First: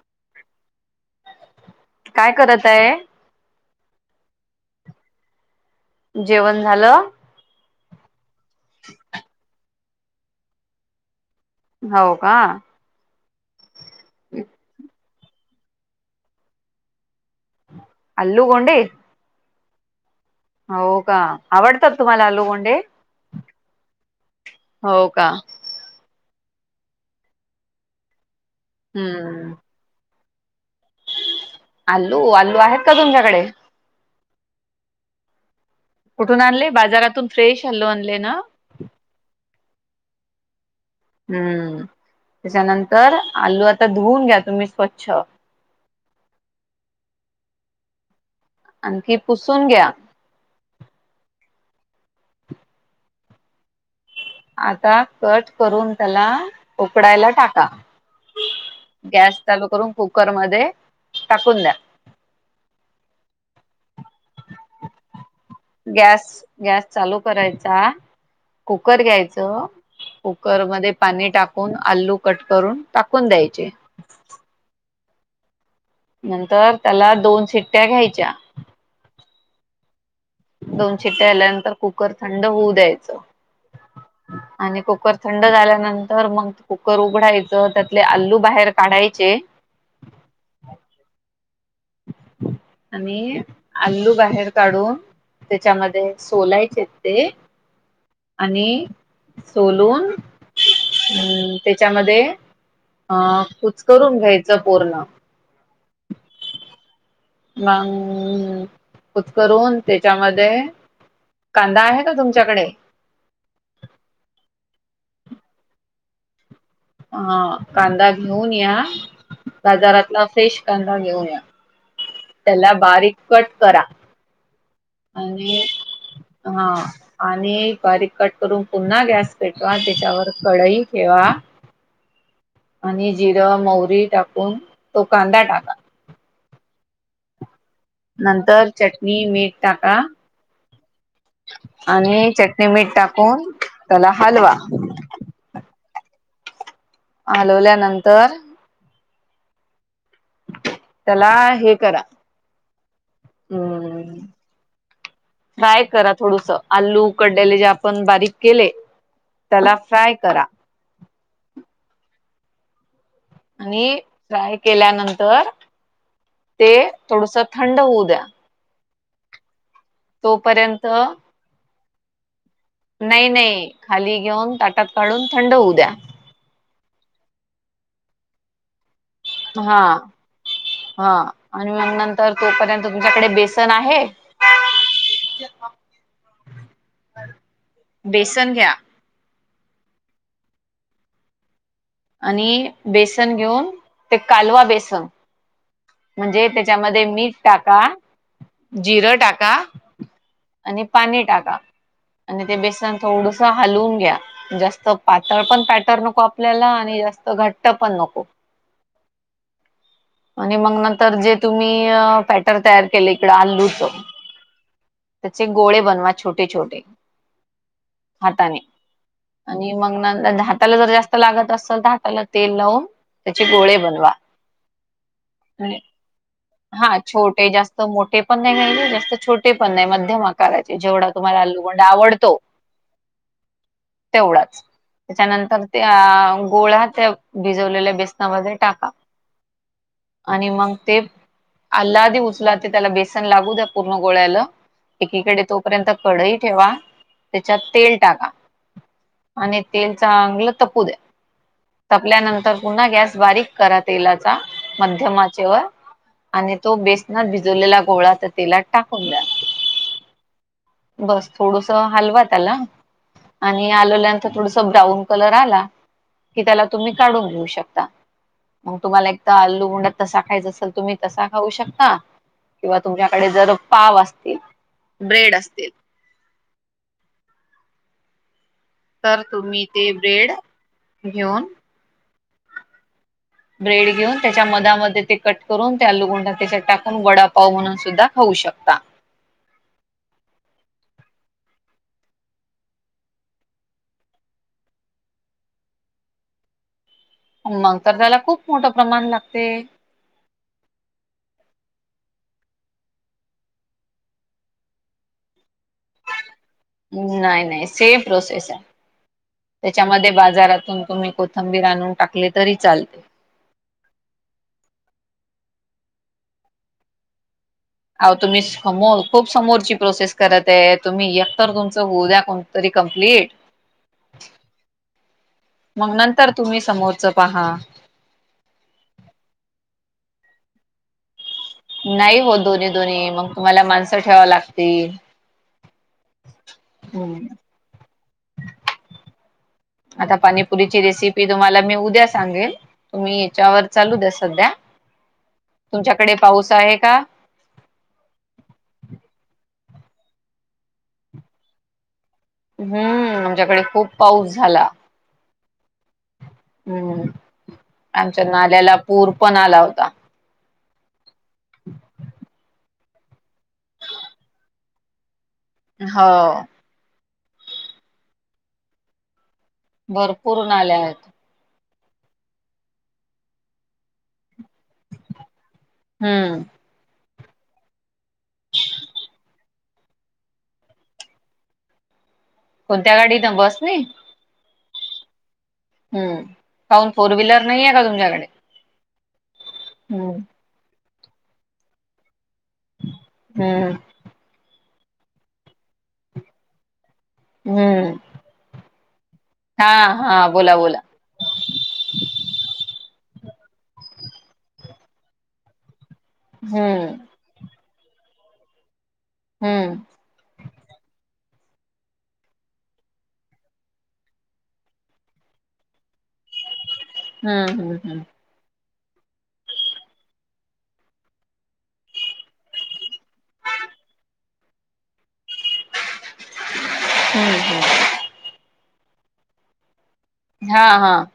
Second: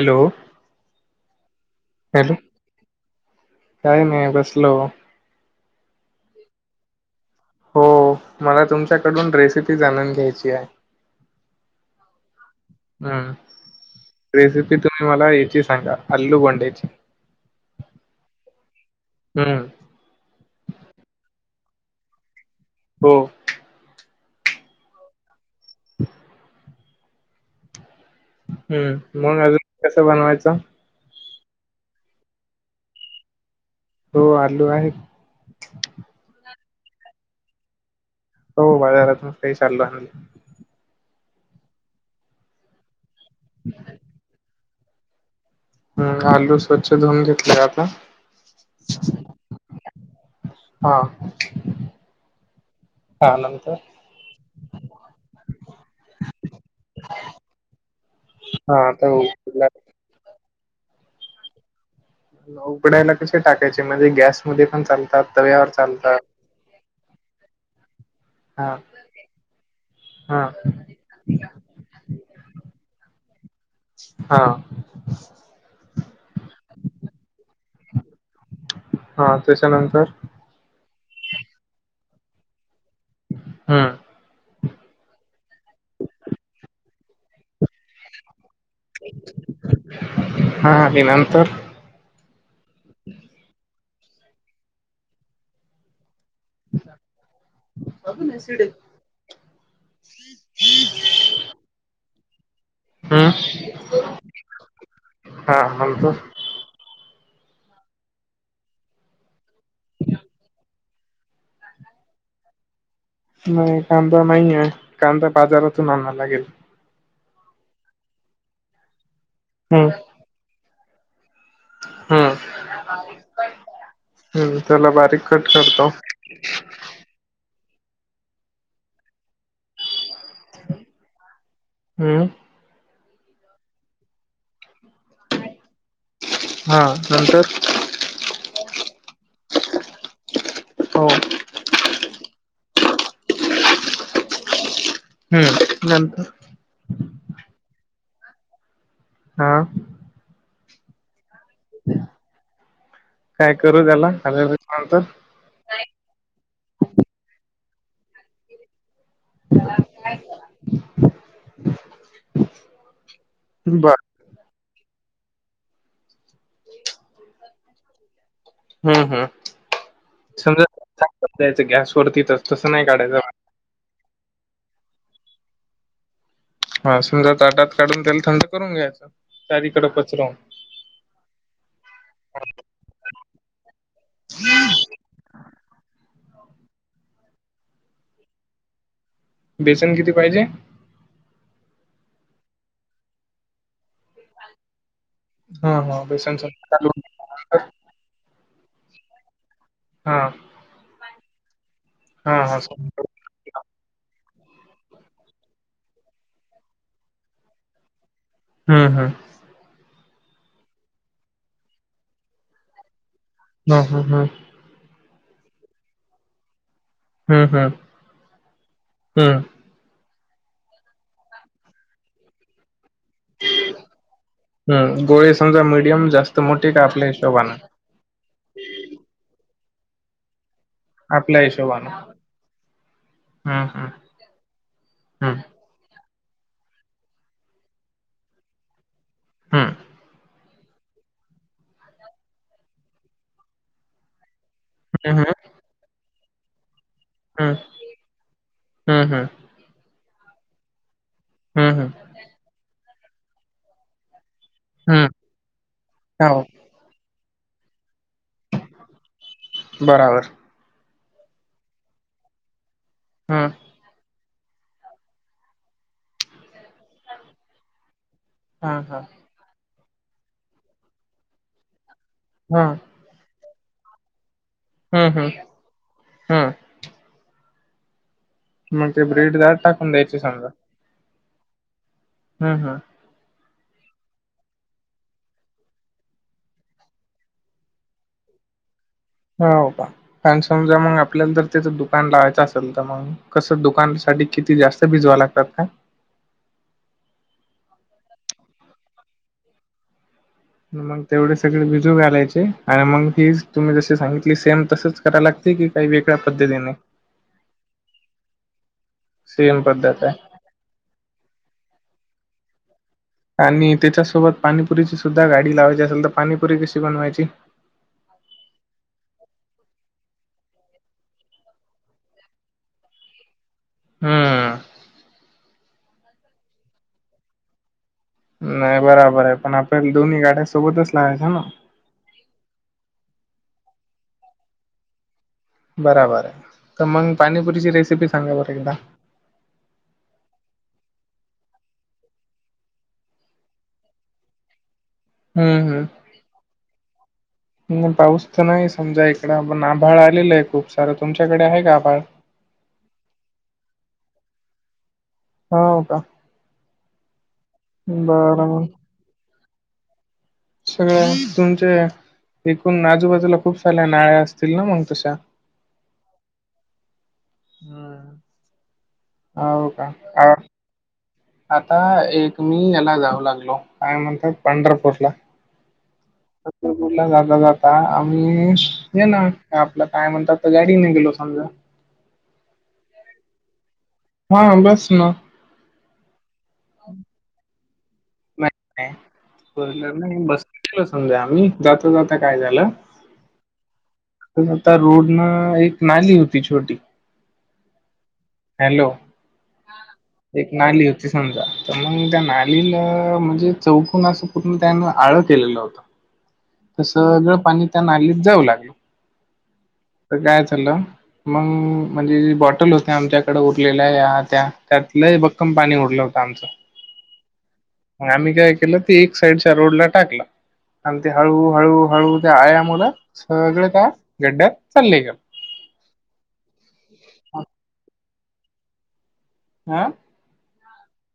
Hello काय hello करत आहे काय नाही बसलं हो. जेवण झालं? हो मला तुमच्याकडून रेसिपी जाणून घ्यायची आहे. हाव का? हम्म. रेसिपी तुम्ही मला याची सांगा अल्लू बोंड्याची. आल्लू गोंडे हम्म. हावो का आवडतात तुम्हाला आलू बोंडे? हो हो का? [inaudible] हम्म मग अजून कसं बनवायचं? आल्लू आल्लू आहेत का तुमच्याकडे? हो आलू आहे. कुठून आणले बाजारातून फ्रेश आलू आणले ना. हो बाहेरता फ्रेश आणला हम्म त्याच्यानंतर आलू आता धुवून घ्या तुम्ही स्वच्छ. हम्म आलू स्वच्छ धुवून घेतलेय आता? आणखी पुसून घ्या. हा. [inaudible] त्या नंतर आता कट करून त्याला उकडायला टाका. हा आता. [unintelligible] कुकरमध्ये टाकून द्या. उघडायला कशे टाकायचे म्हणजे गॅसमध्येध्ये पण चाल हा तवयार गॅस गॅस चालू करायचा हा कुकर घ्यायचं हा कुकरमध्ये पाणी टाकून आलू कट करून टाकून द्यायचे. हा. नंतर त्याला दोन शिट्टया घ्यायच्या हा त्याच्यानंतर दोन शिट्टया आल्यानंतर कुकर थंड होऊ द्यायचं. हम्म. आणि कुकर थंड झाल्यानंतर मग कुकर उघडायचं त्यातले आलू बाहेर काढायचे. हा. ते नंतर आणि आलू बाहेर काढून त्याच्यामध्ये सोलायचे ते आणि सोलून उम्म त्याच्यामध्ये अ हम्म कुचकरून घ्यायचं पुर्ण. हा नंतर मंग उत्करून त्याच्यामध्ये कांदा आहे का तुमच्याकडे? नाही कांदा नाहीे कांदा बाजारातून आणा लागेल. ह कांदा घेऊन या, हम्म बाजारातला फ्रेश कांदा घेऊन या. हम्म त्याला बारीक कट करा हम्म त्याला बारीक कट आणि करतो हा आणि बारीक कट करून पुन्हा गॅस पेटवा त्याच्यावर कढई ठेवा हम्म. आणि जिरं मौरी टाकून तो कांदा टाका. हा. नंतर नंतर चटणी मीठ टाका हो. आणि चटणी मीठ टाकून त्याला हालवा. हम्म नंतर हलवल्या नंतर हा. त्याला हे करा काय करू त्याला हम्म [unintelligible] नंतर फ्राय करा थोडसा आलू उकडलेले जे आपण बारीक केले त्याला फ्राय करा. आणि बर फ्राय केल्यानंतर ते थोडूसा थंड होऊ द्या. हम्म हम्म. समजा तोपर्यंत ताटात द्यायचं गॅस वरतीच नाही नाही खाली घेऊन ताटात काढून थंड होऊ द्या. हा समजा ताटात काढून तेल थंड करून घ्यायचं हा चारीकडे पचरवून. हा आणि मग नंतर तोपर्यंत तुमच्याकडे बेसन आहे? बेसन घ्या बेसन किती पाहिजे? आणि बेसन घेऊन ते कालवा बेसन हम्म हा. बेसन म्हणजे समजा त्याच्यामध्ये कालवून मीठ टाका, जिरं टाका हा आणि पाणी टाका हा आणि ते बेसन हा थोडू हालून घ्या जास्त पातळ पण पॅटर नको आपल्याला आणि जास्त घट्ट पण नको. हम्म, हम्म. आणि मग नंतर जे तुम्ही पॅटर तयार केलंय इकडं आलूच हं, हं, हं. त्याचे गोळे बनवा छोटे-छोटे हं, हं. हाताने हं, आणि आणि मग नंतर हाताला जर जास्त लागत असेल, तर हाताला तेल लावून त्याचे गोळे बनवा. हम्म गोळे समजा मिडियम जास्त मोठे का हा आपल्या छोटे हिशोबानं? जास्त मोठे पण नाही घ्यायचं जास्त छोटे पण नाही मध्यम आ करायचे, जेवढा आपल्या तुम्हाला आलूगोंडा आवडतो हम्म, हम्म. तेवढाच. त्याच्यानंतर त्या गोळा त्या भिजवलेल्या बेसनामध्ये टाका. हम्म. आणि मग ते अल्ला आधी उचला ते त्याला बेसन लागू द्या पूर्ण गोळ्याला हं, हं. एकीकडे तो पर्यंत कडई ठेवा. हं. त्याच्यात तेल टाका हं, हं. आणि तेल चांगलं तपू द्या‌. हम्म, हम्म. पल्यानंतर पुन्हा गॅस बारीक करा तेलाचा हं. मध्य आचेवर हो, आणि तो बेसनात भिजवलेला गोळा तर तेलात टाकून द्या. बराबर. बस थोडूसं हलवा त्याला हं. आणि ते आलुला नंतर थोडस ब्राऊन कलर आला, की त्याला तुम्ही काढून घेऊ शकता. मग हां, हां. तुम्हाला एकतर आलूगोंडा तसा खायचा असेल, तर तुम्ही तसा खाऊ शकता हं. किंवा तुमच्याकडे जर पाव असतील. हम्म हम्म ब्रेड असतील हम्म. मग ते तर ब्रेड जाड तुम्ही ते टाकून द्यायचे ब्रेड घेऊन हम्म, हम्म. ब्रेड घेऊन त्याच्या मधामध्ये ते कट करून त्या आलुगुंडा त्याच्यात टाकून वडापाव म्हणून सुद्धा खाऊ शकता. होव का? आणि समजा मग आपल्याला तर त्याचं दुकान लावायचं असेल, तर मग कसं दुकानसाठी किती जास्त ते भिजवावे लागतात का? मग तर त्याला खूप मोठं प्रमाण लागते. मग तेवढे सगळे भिजू घालायचे आणि मंग ही तुम्ही जशी सांगितली सेम तसच कराय लागते की काही वेगळ्या पद्धतीने नाही नाही सेम प्रोसेस आहे. सेम पद्धत त्याच्यामध्ये आहे बाजारातून तुम्ही कोथंबीर आणून टाकले तरी चालते. आणि त्याच्यासोबत पाणीपुरीची सुद्धा गाडी लावायची असेल, तर पाणीपुरी कशी बनवायची? अहो तुम्ही समोर खूप समोरची प्रोसेस करत आहे. तुम्ही एकतर तुमचं होऊद्या कोणतरी कंप्लीट. हम्म मग नंतर तुम्ही समोरचं पहा. नाही बराबर आहे, पण आपल्याला दोन्ही गाड्या सोबतच लावायच्या ना. नाही ओ दोन्ही दोन्ही, मग तुम्हाला माणसं ठेवाव लागतील. बराबर आहे. तर मग हम्म पाणीपुरीची रेसिपी सांगा बरं एकदा. आता पानीपुरीची रेसिपी तुम्हाला मी उद्या सांगेन. तुम्ही याच्यावर चालू द्या सध्या. हम्म तुमच्याकडे पाऊस आहे का? हम्म. पाऊस तर नाही समजा इकड, पण आभाळ आलेलं आहे खूप सारं. तुमच्याकडे आहे का आभाळ? हम्म आमच्याकडे खूप पाऊस झाला. होव का? हम्म. आमच्या बरं मग नाल्याला पूर पण आला होता. सगळं तुमचे एकूण आजूबाजूला खूप साऱ्या नळ्या असतील ना मग तशा. हो. हम्म हो का? भरपूर [unintelligible] नाल्या आहेत. आता एक मी याला जाऊ लागलो, काय म्हणतात पंढरपूरला. हम्म. [unintelligible] ला जाता जाता आम्ही येणार आपला काय म्हणतात, तर गाडीने गेलो समजा कोणत्या गाडीत बसने? हां बस ना. हम्म. काऊन फोर व्हीलर नाहीये का तुमच्याकडे? नाही नाही फोर व्हीलर हम्म नाही बसलेलो समजा आम्ही जाता जाता काय झालं? हम्म. तर आता रोडनं एक नाली होती छोटी. हम्म. हॅलो हा, हा बोला बोला. जर समजा तर मग त्या नालीन म्हणजे चौकोनात असं पूर्ण त्यानं आळ केलेलं होत, तर हम्म सगळ पाणी त्या नालीत जाऊ लागेल. हम्म. तर काय चाललं? मग म्हणजे जी बॉटल होत्या आमच्याकडं उरलेल्या या त्या. त्यातले बघ कम पाणी ऊरलं होतं आमचं. हम्म. मग आम्ही काय केलं ते एक साइडच्या रोडला टाकला. आणि ते हळू हळू हळू ते आयामुळं सगळे त्या गड्ड्यात चालले ग. हम्म हम्म. हा? हा, हा.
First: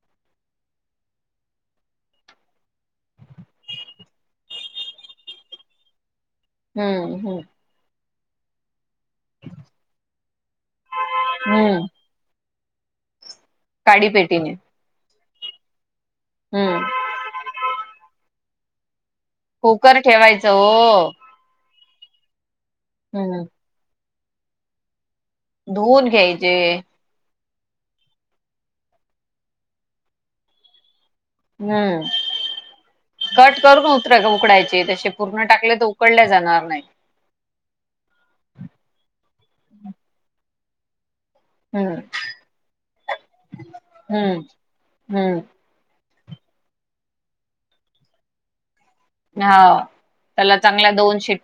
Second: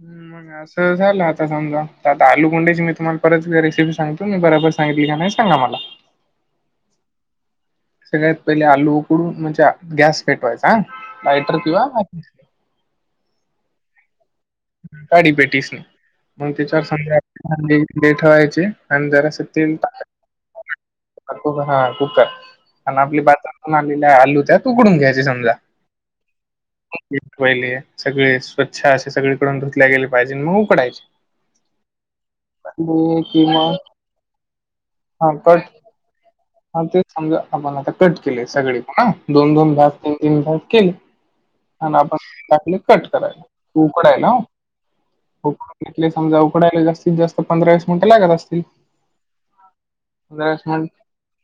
मग असं झालं आता समजा आता आलूगुंड्याची मी तुम्हाला परत रेसिपी सांगतो. मी बराबर सांगितली का नाही सांगा मला. हम्म, हम्म. सगळ्यात पहिले आलू उकडून म्हणजे गॅस पेटवायचा हा. लायटर किंवा हम्म काडीपेटीने. काडीपेटीस मग त्याच्यावर हम्म समजा [unintelligible] ठेवायचे आणि जरास कुकर ठेवायचं ओ. कुकर हा कुकर आणि आपली हम्म बाजारातून आणलेल्या आलू त्यात उकडून घ्यायचे समजा. धुऊन घ्यायचे. [unintelligible] सगळे स्वच्छ असे सगळीकडून धुतल्या गेले पाहिजे मग उकडायचे. हम्म, कि कट मग करून उतर का उकडायचे तसे हा पूर्ण कट टाकले तर उ कडले जाणार हा नाही ते समजा आपण आता कट केले सगळे पुन्हा दोन दोन भाग, तीन तीन भाग केले. आणि हम्म आपण टाकले कट करायला उकडायला हा. हम्म हम्म त्यातले समजा उकडायला जास्तीत जास्त पंधरा वीस मिनटे लागत असतील. हा पंधरा त्याला वीस मिनिट चांगल्या दोन शिट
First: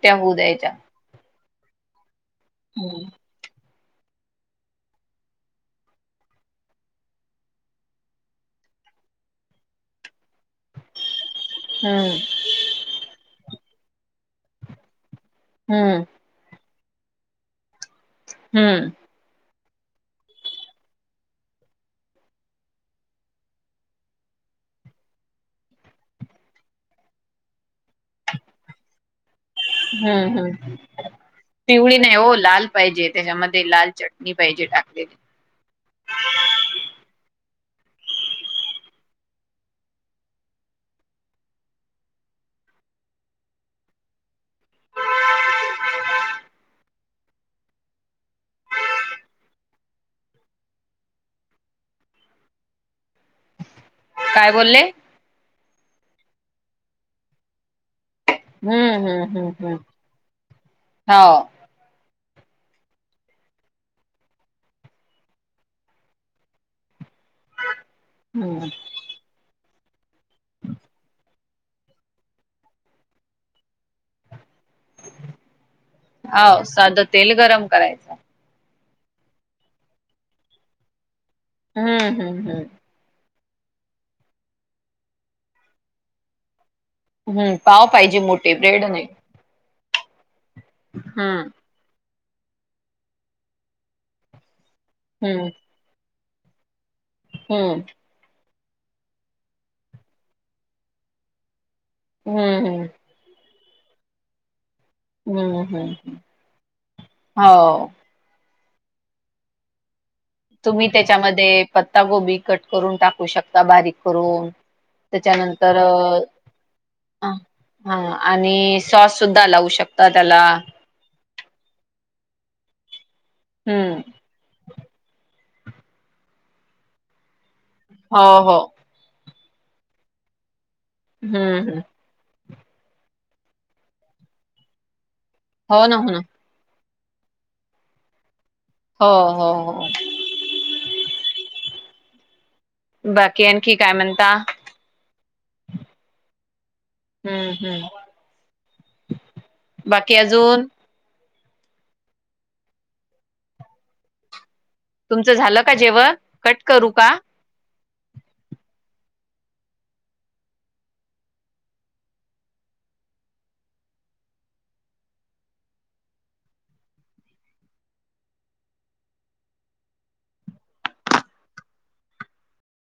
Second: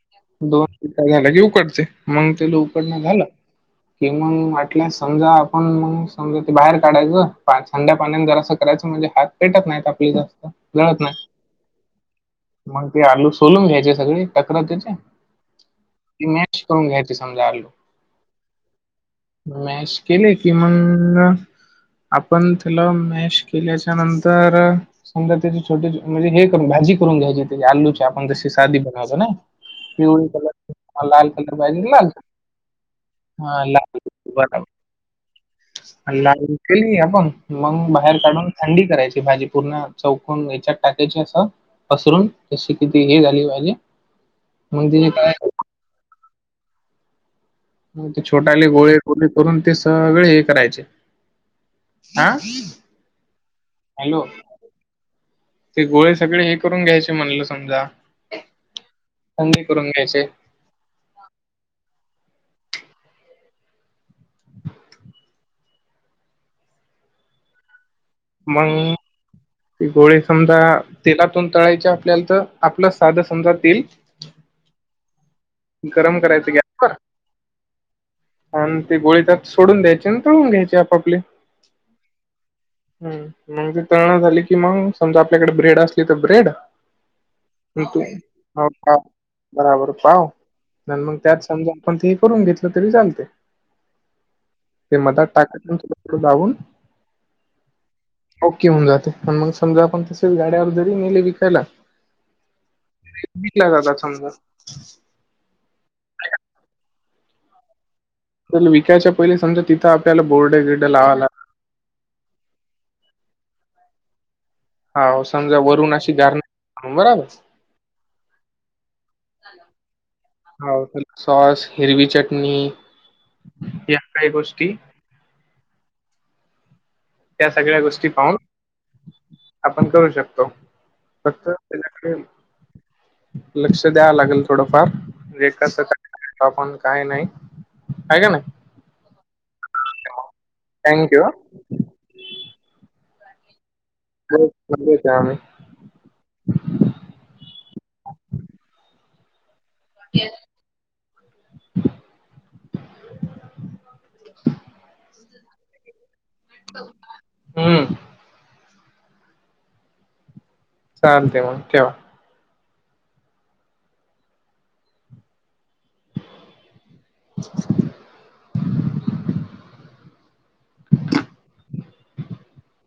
दोन शिट्या झाल्या की उकडतंय, मग त्याला उकडण हम्म झालं. कि मग म्हटल्या समजा आपण मग समजा ते बाहेर काढायचं. पा स थंड्या पाण्याने जरासं करायचं म्हणजे हात पेटत नाहीत आपली जास्त जळत नाहीत. हम्म. मग ते आलू सोलून घ्यायचे सगळे [unintelligible] त्याच्या हम्म. ती मॅच करून घ्यायच सांगाय आलो. हम्म. मॅश केले की मंग आपण त्याला मॅश केल्याच्या नंतर समजा त्याची छोटी म्हणजे हे करुन भाजी करून घ्यायची तेजी आलूची. आपण जशी साधी बनवतो नाई. हम्म हम्म पाहिजे पिवळी लाल नाही हो लाल पाहिजे हा त्याच्यामध्ये लाल चट मी बरोबर पाहिजे टाकलेली [unintelligible] केली आपण मग बाहेर काढून थंडी करायची भाजी पूर्ण चौकोण याच्यात टाकायची असं. पसरून जशी की ती हे झाली पाहिजे मग तिने काय [unintelligible] [inaudible] ते छोटाले गोळे गोळे करून ते सगळे हे करायचे. हां हॅलो काय बोलले ते गोळे सगळे हे करून घ्यायचे म्हणलं समजा. हम्म हम्म हम्म थंडी हम्म करून घ्यायचे हा. हम्म मंग ते गोळे समजा तेलातून तळायचे आपल्याला तर आपलं सादं समजातील गरम करायचं हो गॅसवर. साधं तेल गरम करायचं आणि ती गोळी त्यात सोडून द्यायचे आणि तोळून घ्यायची आपापले. हम्म हम्म हम्म. ह मग ते तळना झाली कि मग समजा आपल्याकडे ब्रेड असली तर ब्रेड हम्म पाव तू पाहिजे मोठे हो ब्रेड पाव नाही. बराबर पाव आणि मग त्यात हम्म समजा पण ते करून घेतलं तरी चालते ते मदा हम्म टाकून [unintelligible] लावून हम्म. ओके होऊन जाते पण मग समजा आपण तसेच गाड्यावर जरी नेले विकायला हम्म हम्म. विकला जातात समजा हम्म हम्म हो. तुला विकायच्या पहिली समजा तिथं आपल्याला बोर्डे तुम्ही गिर्डे लावा लाग त्याच्यामध्ये पत्ता गोबी कट करून टाकू शकता बारीक करून. हाव समजा त्याच्यानंतर अ वरून अशी गारणी बराबर. हा आणि सॉस सुद्धा लावू शकता त्याला. हो त्याला सॉस, हिरवी चटणी या हम्म काय गोष्टी त्या सगळ्या गोष्टी हो पाहून हो आपण करू शकतो. फक्त हम्म हम्म त्याच्याकडे लक्ष द्यावं लागेल थोडंफार. हो ना हो ना [unintelligible] आपण काही नाही आहे का नाही. हो हो हो. थँक यू हा. बाकी आणखी काय म्हणता? [unintelligible] आम्ही. हम्म हम्म. बाकी अजून तुमचं झालं का जेवण कट करू का? हम्म. चालते मग ठेव. [inaudible] [inaudible]